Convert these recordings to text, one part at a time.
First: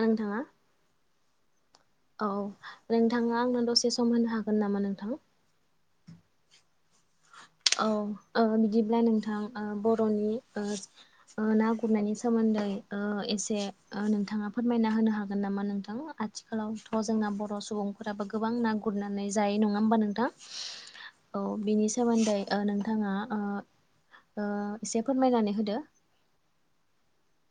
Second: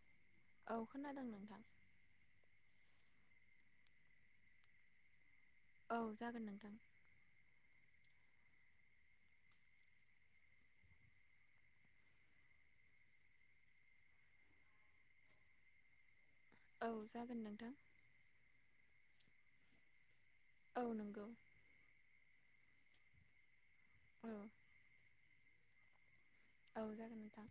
नोंथाङा औ खोनादों नोंथां औ नोंथाङा आंनो दसे सम होनो हागोन नामा नोंथां औ जागोन नोंथां औ ओ बिदिब्ला नोंथां ओ बर'नि ओ ओ ना गुरनायनि सोमोन्दै ओ एसे ओ नोंथाङा फोरमायना होनो हागोन नामा नोंथां आथिख औ आगोखोलावथ' जोंना जागोन बर' नोंथां सुबुंफोराबो गोबां ना गुरनानै जायो नङा होमबा नोंथां औ नंगौ दै ओ नोंथाङा ओ औ एसे फोरमायनानै होदो औ जागोन नोंथां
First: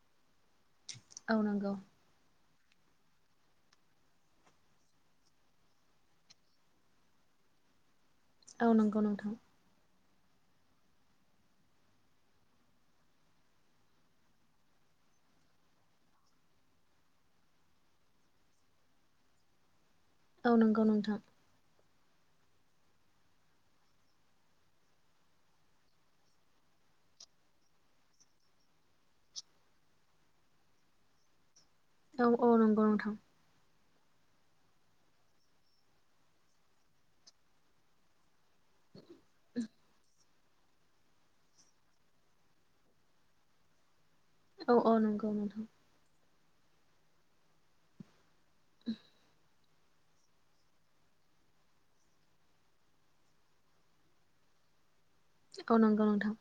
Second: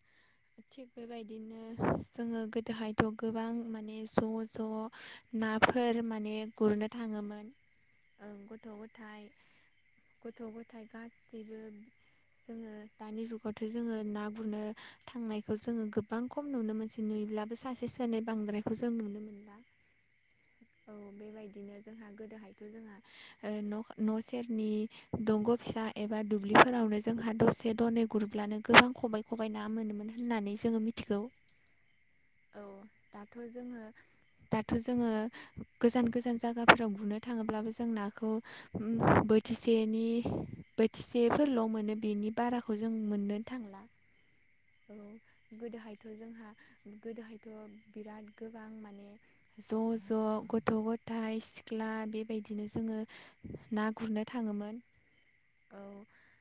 थिग औ बेबायदिनो नंगौ जोङो दहायथ' गोबां माने ज' ज' नाफोर माने गुरनो थाङोमोन औ गथ' नंगौ गथायाइ नोंथां गथ' गथाय गासैबो जोङो दानि जुगाव जोङो ना गुरनो थांनायखौ जोङो गोबां खम नुनो मोनसै नुयोब्लाबो सासे सोनानै बांद्राय बेखौ जों नुनो मोनला औ नंगौ नोंथां जोंहा गोदोहायथ' जोंहा न' सेरनि दंग' फिसा एबा दुब्लिफोराव जोंहा दसे दनै ग्रुप अब्लानो गोबां खबाइ खबाइ ना मोनोमोन होननानै जोङो मिथिगौ औ औ नंगौ नंथां दाथ' जोङो दाथ' जोङो गोजान गोजान जागाफोराव गुनो थाङोब्लाबो जों नाखौ उम बोथिसेनि बोथिसेफोरल' मोनो बेनि बाराखौ जों मोननो थांला औ औ नंगौ नोंथां गोदोहायथ' जोंहा गोदोहायथ' बिराद गोबां माने [inaudible] ज' ज' गथ' गथाय सिख्ला बेबायदिनो जोङो ना गुरनो थाङो मोन औ नंगौ नोंथां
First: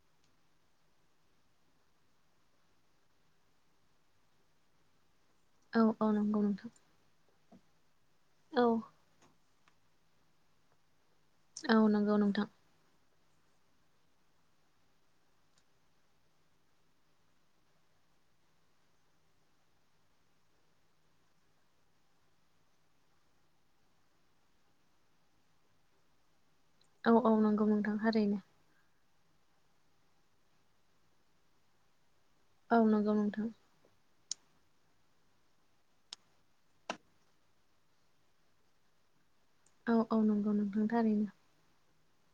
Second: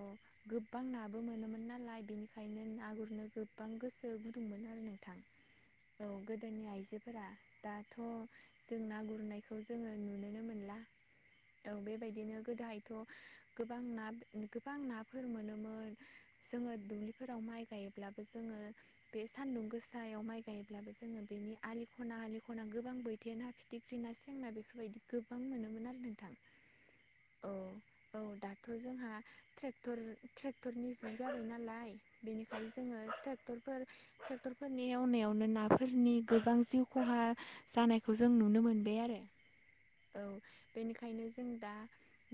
[inaudible] गोबां नाबो मोनोमोन नालाय बेनिखायनो ना गुरनो गोबां गोसो गुदुंमोन आरो औ गोदोनि आइजोफोरा दाथ' औ जों ना गुरनायखौ खौ जोङो नुुनोनो मोनला औ नंगौ बेबायदिनो नोंथां गोदोहायथ' गोबां ना गोबां नाफोर मोनोमोन जोङो दुब्लिफोराव माइ गायोब्लाबो जोङो बे सान्दुं गोसायाव माइ गायोब्लाबो जोङो बिनि आलि ख'ना आलि ख'ना गोबां बोथिया ना फिथिख्रि ना सेंना बेफोरबायदि गोबां मोनोमोन आरो नोंथां औ औ नंगौ नोंथां औ ओरैनो दाथ' जोंहा ट्रेक्टरनि जुग जाबाय नालाय बेनिखायनो औ जोङो नंगौ नोंथां ट्रेक्टरफोर ट्रेक्टरफोरनि एवनायावनो नाफोरनि गोबां जिउ खहा जानायखौ जों नुनो मोनबाय आरो औ नंगौ नोंथां बेनिखायनो थारैनो जों दा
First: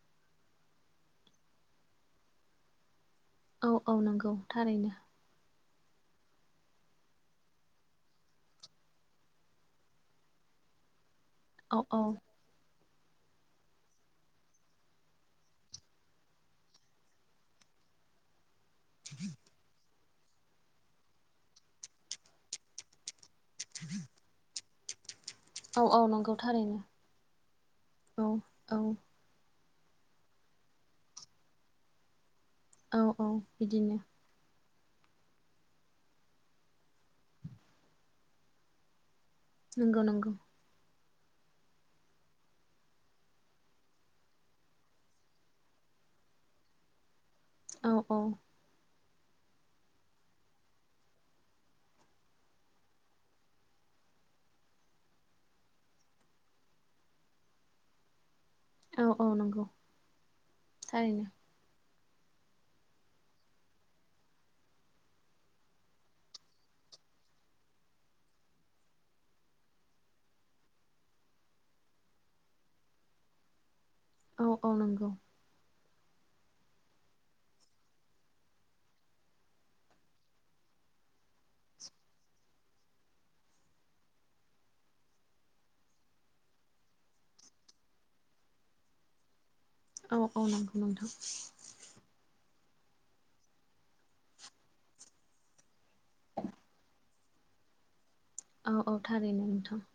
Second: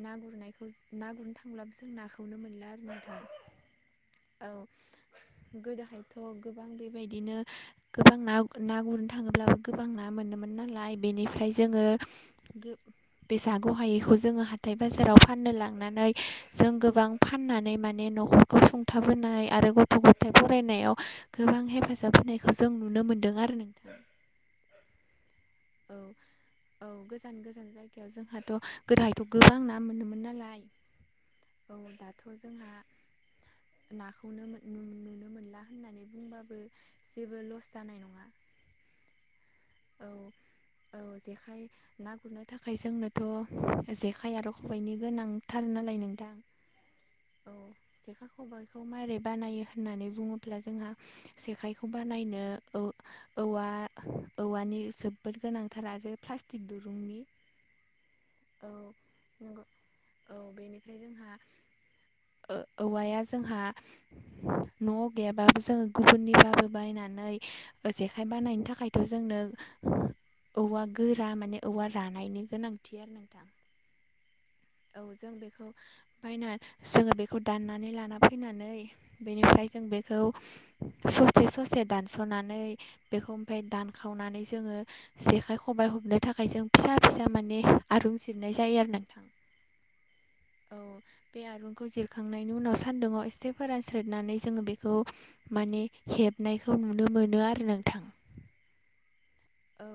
ना गुरनायखौ ना गुरनो थांब्लाबो जों नाखौनो मोनला आरो औ औ नंगौ औ थारैनो गोदोहायथ' गोबां बेबायदिनो गोबां ना ना गुरनो थाङोब्लाबो गोबां ना मोनोमोन नालाय बेनिफ्राय औ जोङो औ बे जाग' हायैखौ जोङो हाथाय बाजाराव फाननो लांनानै जों गोबां फाननानै माने न'खरखौ सुंथाबोनाय आरो गथ' ग'थाय फरायनायाव गोबां हेफाजाब होनायखौ जों नुनो मोनदों आरो नोंथा औ औ गोजान गोजान जायगायाव औ जोंहाथ' औ गोदायथ' गोबां न ना मोनोमोन नालाय औ दाथ' जोंहा औ औ बिदिनो नाखौनो मोन नुनो मोनला होननानै बुंबाबो जेबो लस जानाय नङा नंगौ औ नंगौ औ जेखाइ ना गुरनो थाखाय जोंनोथ' जेखाइ आरो खबाइनि गोनांथार नालाय नों थां। औ बेफोर औ औ जेखाय खबायाइखौ मोरै बानायो होननानै बुङोब्ला जोंहा जेखायखौ बानायनो औ-औवा औवानि जोबोद गोनांथार आरो प्लास्टिक दुरुंनि। औ औ नंगौ थारैनो ओ औवाया जोंहा न'आव गैयाबा जोङो गुबुननिबाबो बायनानै जेखाइ बानायनो थाखायथ' जोंनो औवा गोरा माने औवा रानायनि गोनांथि आरो नोंथां औ औ नंगौ जों बेखौ बायना जोङो बेखौ दाननानै लाना फैनानै बेनिफ्राय जों बेखौ ससे ससे दानस'नानै बेखौ ओमफ्राय दानखावनानै जोङो जेखाइ खबाइ हेबनो थाखाय जों फिसा फिसा माने आरुं जिरनाय जायो आरो नोंथां औ औ नंगौ नोंथां बे आरुंखौ जिरखांनाय बेनि उनाव सान्दुंङाव एसे फोरानस्रोदनानै जोङो बेखौ माने हेबनायखौ नुनो मोनो आरो नोंथां औ औ थारैनो नोंथां औ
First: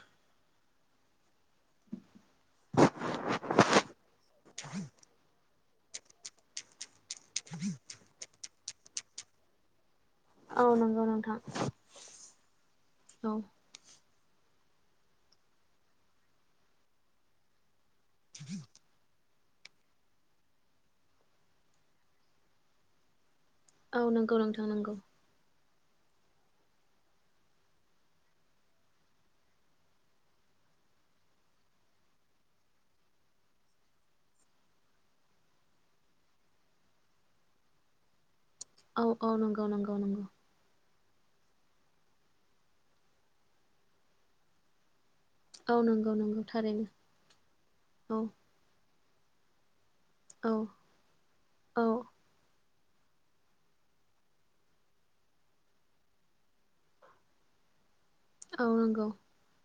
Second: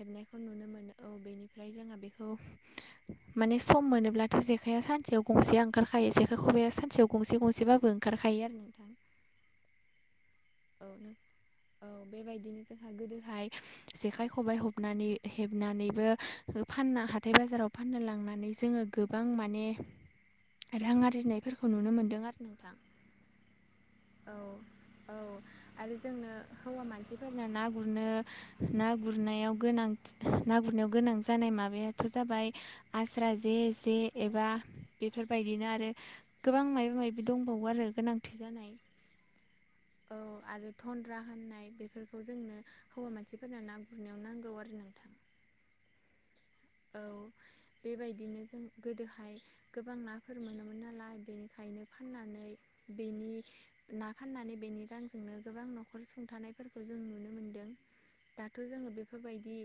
हेबनायखौ नुनो मोनो औ बेनि ओमफ्राय जोंहा बेखौ माने सम मोनोब्लाथ' जेखाइआ सानसेयाव गंसे आं ओंखारखायो जेखाइ खबाया सानसेयाव गंसे गंसेबाबो ओंखारखायो आरो औ नंगौ नोंथां औ बेबायदिनो जोंहा औ गोदोहाय जेखाइ खबाइ हेबनानै हेबनानैबो फानना हाथाय बाजाराव फाननो लांनानै जोङो गोबां मान माने रां आरजिनायफोरखौ नुनो मोन्दों आरो नोंथां औ नंगौ नोंथां नंगौ‌। औ आरो जोंनो हौवा मानसिफोरनो ना गुरनो ना गुरनायाव गोनां ना गुरनायाव गोनां जानाय माबायाथ' जाबाय आस्रा जे जे जे एबा बेफोरबायदिनो आरो गोबां माबा माबि दंबावो आरो गोनांथि जानाय औ औ नंगौ नंगौ नंगौ। धनन्द्रा होननाय बेफोरखौ जोंनो हौवा मानसिफोरनो ना गुरनायाव नांगौ आरो नोंथां औ नंगौ नंगौ थारैनो औ औ बेबायदिनो जों गोदोहाय गोबां नाफोर औ मोनोमोन नालाय बेनिखायनो औ फाननानै बेनि ना फाननानै बेनि रांजोंनो गोबां न'खर सुंथानायफोरखौ जों नुनो मोनदों दाथ' औ जोङो नंगौ बेफोरबायदि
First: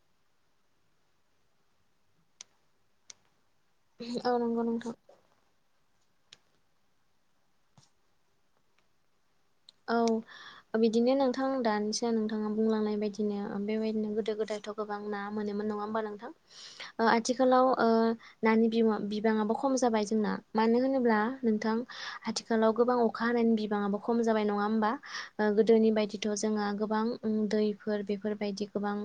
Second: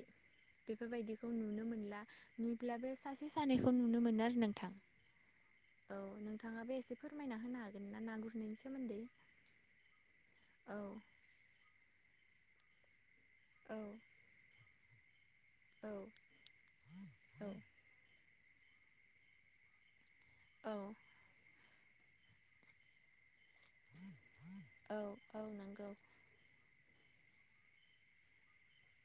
बेफोरबायदिखौ नुनो मोनला नैब्लाबो सासे सानैखौ नुनो मोनो औ आरो नंगौ नोंथां औ नोंथाङा बे एसे फोरमायना होनो हागोन ना ना गुरनायनि सोमोन्दै। औ औ बिदिनो नोंथां दानिसो नोंथाङा बुंलांनाय बायदि बिदिनो औ बेबायदिनो गोदो गोदायथ' गोबां ना मोनोमोन नङा औ होनबा नोंथां! ओ आथिखालाव ओ नानि बिबाङाबो खम जाबाय ना औ मानो होनोब्ला नोंथां आथिखालाव गोबां अखा हानायनि बिबाङा जाबाय नङा होमबा। औ औ नंगौ गोदोनि बायदि थ जोंहा- गोबां दैफोर बेफोरबायदि गोबां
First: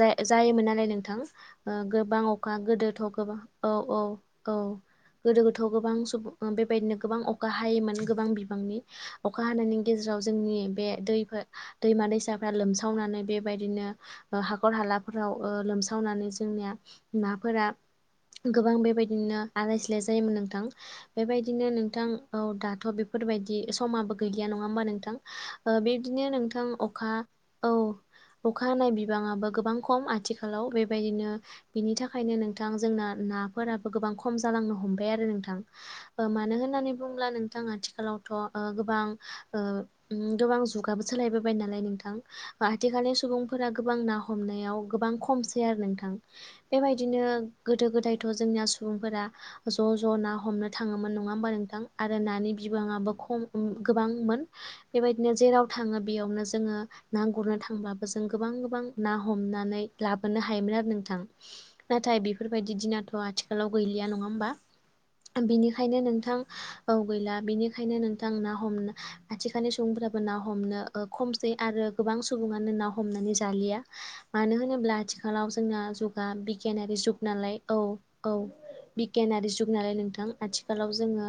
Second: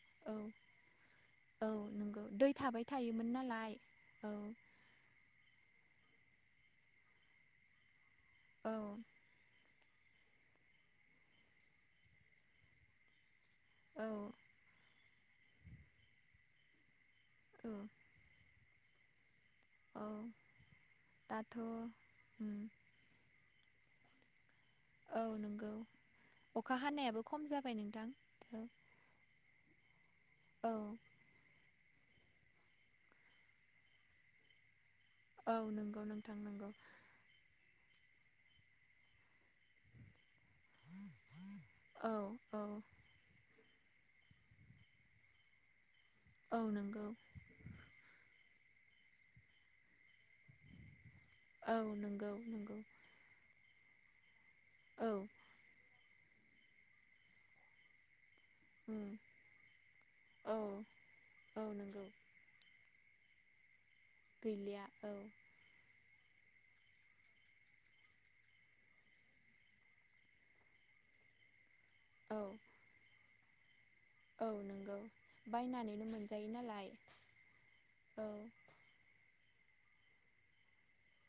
जा औ जायोमोन नालाय नोंथां औ गोबां नंगौ दै अखा थाबाय गोदोथ' थायोमोन गोबां औ नालाय औ औ गोदो गोदोथ' गोबां सुबुं बेबायदिनो गोबां अखा हायोमोन गोबां बिबांनि बेनि गेजेराव जोंनि बे दैफोर दैमा दैसाफोरा लोमसावनानै बे बेबायदिनो औ हाखर हालाफोराव ओ लोमसावनानै जोंनि नाफोरा औ गोबां बेबायदिनो आलाय सिलाय औ जायोमोन नोंथां दाथ' बेबायदिनो नोंथां औ उम दाथ' बेफोरबायदि समाबो गैया नङा होमबा नोंथां! औ नंगौ बेदिनो नोंथां अखा हानायाबो खम औ जाबाय नोंथां अखा हानाय बिबाङाबो गोबां खम आथिखालाव औ बेबायदिनो बिनि थाखायनो नोंथां जोंना नाफोराबो गोबां खम जालांनो हम बाय आरो औ नोंथां नंगौ नोंथां मानो नंगौ होननानै बुंङोब्ला नोंथां आथिखालावथ' ओ गोबां ओ उम गोबां जुगाबो सोलायबोबाय नालाय औ नोंथां औ बा आथिखालनि सुबुं फोरा गोबां ना हमनायाव गोबां खमसै आरो नोंथां औ नंगौ बेबायदिनो गोदो गोदायथ' ज जोंनिया सुबुंफोरा ज' ज' ना हमनो थाङो। मोन नङा होम्बा औ नोंथां आरो नंगौ नानि नंगौ बिबाङाबो खम उम गोबांमोन। औ बेबायदिनो जेराव थाङो बेयावनो जोङो ना गुरनो थांब्लाबो जों गोबां गोबां उम ना हमनानै लाबोनो औ हायोमोन आरो नोंथां औ नंगौ नाथाय बेफोरबायदि दिनाथ थ' आथिखालाव गैलिया नङा ओमबा गैलिया औ बिनिखायनो नोंथां औ गैला बिनिखायनो नोंथां ना ह हमनो आथिखालनि सुबुंफ्राबो ना हमनो ओ खमसै आरो गोबां औ सुबुङानो ना हमनानै जालिया। औ मानो होनोब्ला नंगौ आथिखालाव जोंना बायनानैनो जुगा मोनजायो नालाय बिगियानारि जुग नालाय औ औ बिगेयानारि जुग। नालाय नोंथां आथिखालाव जोङो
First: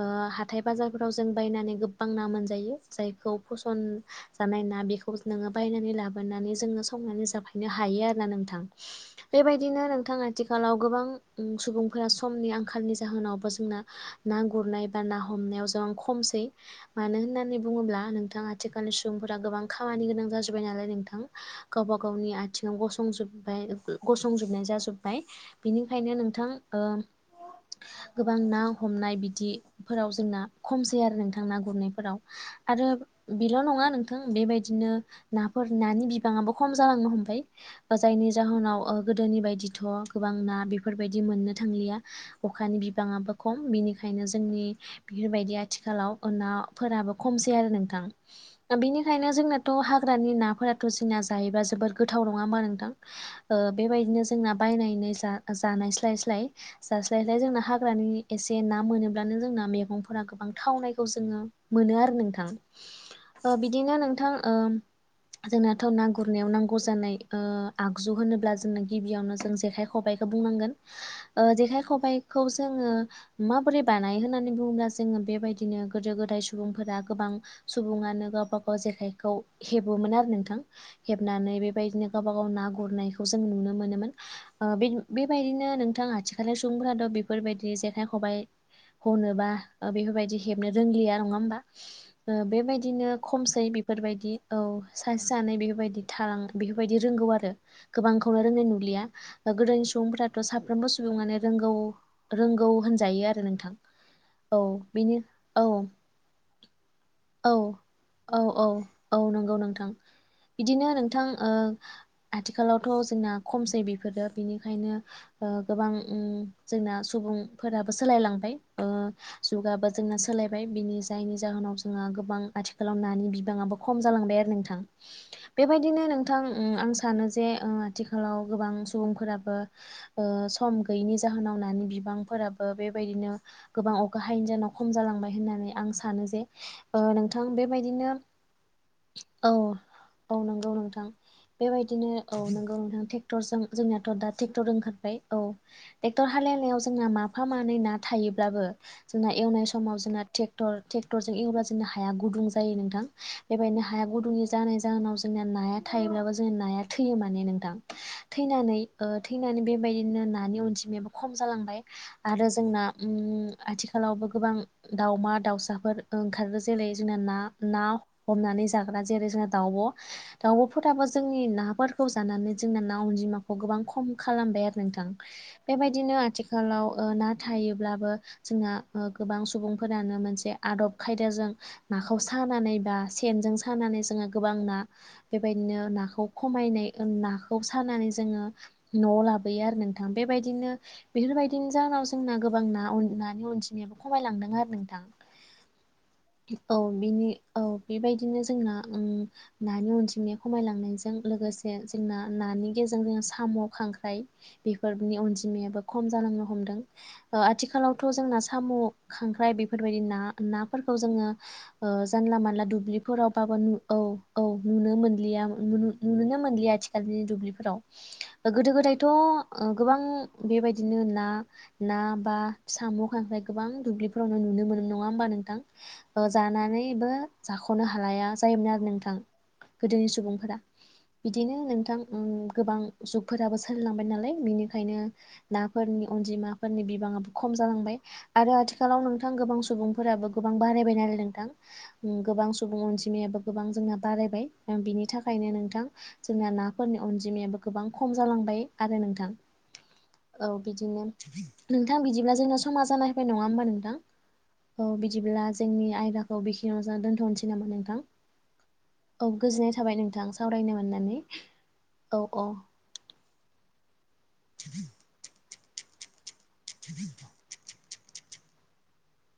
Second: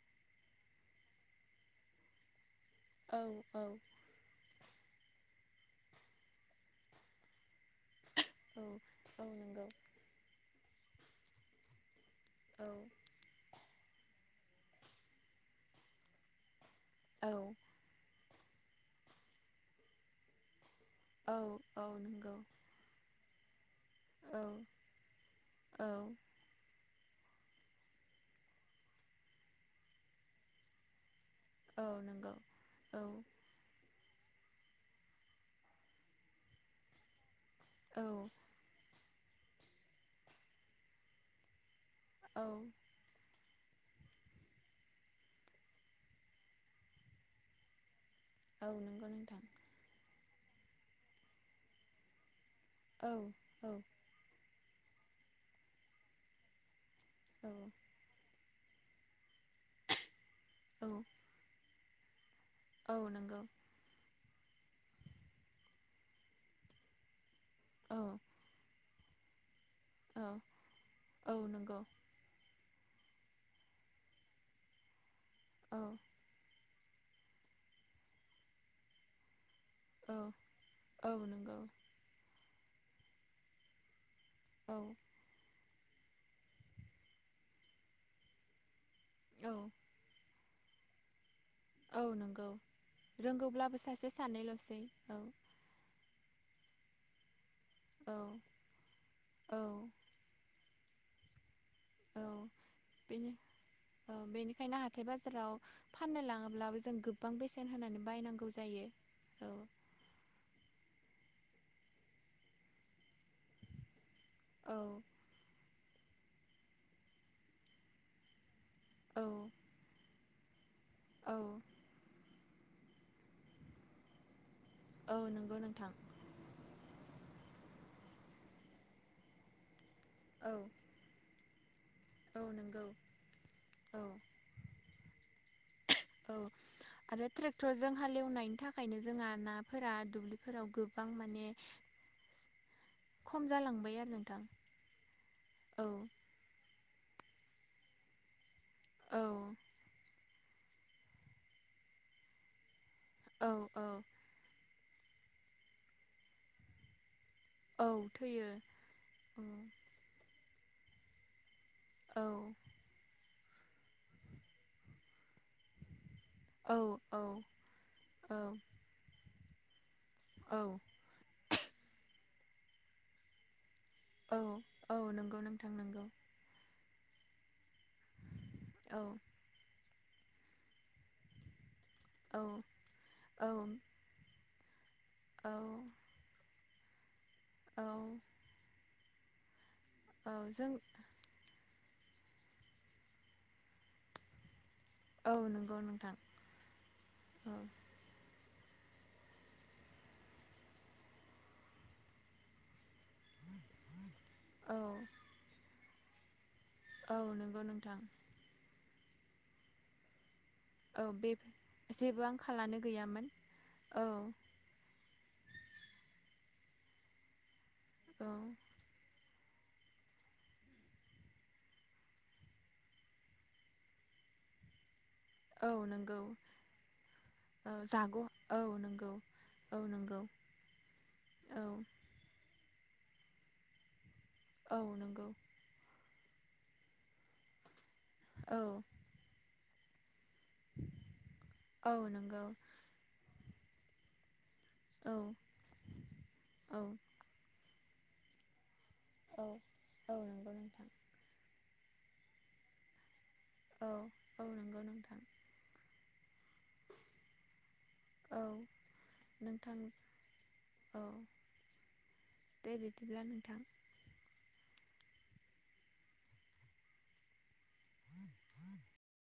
ओ हाथाय बाजारफोराव जों बायनानै गोबां ना मोनजायो। औ जायखौ औ फसन्द जानाय ना ना बेखौ नों बायनानै लाबोनानै जों संनानै जाफैनो हायो आरो ना नोंथां औ औ नंगौ बेबायदिनो नोंथां आथिखालाव गोबां उम सुबुं समनि औ आंखालनि जाहोनावबो जोंना ना गुरनाय बा ना हमनायाव जों खमसै। मानो औ होननानै बुङोब्ला नोंथां आथिखालनि सुबुंफोरा गोबां खामानि गोनां जाजोबाय नालाय। नोंथां औ औ गावबा गावनि नंगौ आथिङाव गसंजोबबाय औ गसंजु बनाय जाजोबबाय औ बिनिखायनो नोंथां गोबां ना हमनाय बिदि फोराव जोंना खमसै आरो नोंथा थां ना औ गुरनायफोराव नंगौ आरो औ बिल' नङा नों बेबायदिनो नाफोर नानि बिबाङाबो खम जानोंगो हमफाय औ जायनि जाहोनाव गोदोनि बायदिथ' गोबां ना बेफोरबायदि मोननो थांलिया अखानि औ बिबाङाबो खम बिनिखायनो जोंनि बेफोरबायदि आथिखालाव ओ नाफोराबो खमसै आरो नोंथां। ओ नंगौ बिनिखायनो नोंथां जोंनाथ' हाग्रानि नाफोराथ' जोंना जायोबा जबोद गोथाव न नङा ओमबा नोंथां औ ओ बेबायदिनो जोंना बायनायनै जा-जानायस्लाय स्लाय जास्लायस्लाय औ जोंना हाग्रानि एसे ना मोनोब्लानो जोंना मैगंफोरा गोबां औ थावनायखौ जोङो मोनो आरो नोंथां औ नंगौ ओ बिदिनो नोंथां ओम जोंनाथ' ना गुरनायाव नांगौ जानाय ओ औ आगजु होनोब्ला जोंनो गिबियावनो जों जेखाय औ खबायखो बुंनांगोन औ ओ नंगौ जेखाय खबायखौज जोङो माबैरै बानायो होननानै बुङोब्ला जौङो बे बायदिनो औ गोदो गोदाय स सुबुंफोरा गोबां सुबुङानो गावबा गाव जेखायखौ औ हेबोमोन आरो नोंथां औ हेबनानै नंगौ बेबायदिनो गाबा गाव ना गुरनायखौ जों नुनो मोनोमोन। ओ औ बे बेबायदिनो नोंथां आथिखालाव सुबुंफोराथ' बेफोरबायदि जेखाइ खबायाइ हनोबा औ ओ बेफोरबायदि हेबनो रोंलिया नङा ओमबा? औ ओ नंगौ बेबायदिनो खमसै रोंगौब्लाबो सासे बेफोरबायदि औ सानैल'सै औ सासे सानै बेफोरबायदि थालां बेफोरबायदि रोंगौ आरो औ गोबांखौनो रोंनाय नुलिया ओ औ गोदोनि सुबुंफोराथ' साफ्रोमबो सुबुङानो रोंगौ औ रोंगौ होनजायो बेनि आरो नोंथां औ बेनो बाजाराव औ फाननो लाङोब्लाबो जों गोबां औ बेसेन होनानै औ बायनांगौ औ जायो औ नंगौ नोंथां बिदिनो नोंथां ओ आथिखालावथ' जोंना खमसै बेफोरो औ बिनिखायनो ओ गोबां उम जोंना सुबुंफोराबो सोलायलांबाय ओ औ जुगाबो जोंना फाय बिनि जायनि औ जाहोनाव जोंहा गोबां आथिखालाव नानि बिबाङाबो खम जालांबाय आरो नोंथां। औ नंगौ बेबायदिनो नोंथां उम आं सानो जे ओ आथिखालाव गोबां सुबुंफोराबो ओ औ सम गैयैनि ज जाहोनाव नानि औ बिबांफोराबो नंगौ बेबायदिनो गोबां औ अखा हायिनि जाहोनाव खम जालांबाय होननानै आं सानो जे औ ओ आरो नोंथां ट्रेक्टरजों बेबायदिनो हालेवनाय थाखायनो जोंहा औ नाफोरा दुब्लिफोराव गोबां माने बायदिनो औ नोंगौ नोंथां खम टेक्टरजों जालांबाय आरो जोंनियाथ' दा नोंथां टेक्टर ओंखारबाय औ टेक्टर हालेनि ओ जोंना माफा मानै ना थायोब्लाबो औ जोंना एवनाय समाव जोंना टेक्टर टे कटरजों एवब्ला जोंना हाया गुदुं जायो नोंथां औ औ बेबायदिनो हाया गुदुंनि जानाय जाहोनाव जोंनिया नाया थायोब्लाबो जोंनि नाया थैयोमा माने नोंथां औ थैयो थैनानै ओ औ थैनानै बेबायदिनो नानि अनजिमायाबो खम जालांबाय। औ आरो जोंना उम आथिखालावबो गोबां दाउमा दाउसाफोर ओंखारदो औ जेरै जोंना औ ना ना हमनानै जाग्रा जेरै जोंङा दावब'। औ दाउबफोराबो जोंनि नाफोरखौ जानानै जोंना ना अनजिमाखौ गोबां खम औ खालामबाय आरो औ नोंथां नंगौ नोंथां नंगौ बेबायदिनो आथिखालाव ओ ना थायो ब्लाबो जोंहा ओ औ गोबां सुबुंफोरानो मोनसे आदब खायदाजों नाखौ औ सानानै बा सेनजों औ सानानै जोङो गोबां ना औ बेबायदिनो नाखौ खमायनाय ओन नाखौ औ सानानै जोङो न'आव लाबोयो आरो नोंथां औ जों बेबायदिनो बेफोरबायदिनो जाउनाव जोंना गोबां ना अन नानि अनजिमायाबो खमायलांदों आरो नों। औ नंगौ नोंथां। औ बिनि औ बेबायदिनो जों ना ओं नानि अनजिमया खमाय लांनायजों लोगोसे जोंना नानि गेज जों जोङो साम' खांख्राय औ बेफोरनि अनजिमायाबो खम जालांनो हमदों औ ओ नंगौ नोंथां आथिखालावथ' जोंना साम' खांख्राय बेफोरबायदि ना ना फरखौ औ जोंङो बे ओ जेबो जानला मानला आंखालानो गैयामोन दुब्लिफोरावबाबो औ औ नुनो मोन लिया नु-नु-नुनोनो मोनलिया आथिखालनि दुब्लिफोराव औ ओ गोदो गोदायथ' ओ गोबां बेबायदिनो ना ना बा सामु खांख्राय गोबां दुब्लिफोरावनो नु नो मोनोम नङा होनबा नों थां औ नंगौ ओ जानानै बो औ जाख'नो जाग' हालाया औ जायोमोन आरो नंगौ नोंथां। औ गोदोनि नंगौ सुबुंफोरा बिदिनो औ नोंथां उम गोबां जुगफोराबो सोलायलांबाय नालाय औ बिनिखायनो नंगौ नाफोरनि अनजिमाफोरनि बिबाङाबो खम जालांबाय आरो औ आथिखालाव नोंथां गोबां सुबुंफोराबो गोबां बारायबाय नालाय नोंथां औ उम नंगौ गोबां सुबुं अनजिमायाबो गोबां जोंना बारायबाय। बिनि औ थाखायनो नोंथां जोंना औ नाफोरनि अनजिमायाबो गोबां खम जालांबाय। आरो नोंथां औ औ नंगौ नोंथां बिदिनो नोंथां बिदिब्ला जोंना समा जानाय नङा हबा औ नोंथां नंगौ औ नोंथां बिदिब्ला जोंनि आयदा औ बिखिनियावनो जा दोन्थ'नोसै नामा नोंथां? औ औ गोजोन्नाय नोंथां थाबाय नोंथां सावरायनो मोन्नानै औ औ। अब्ला नोंथां। [inaudible] [inaudible]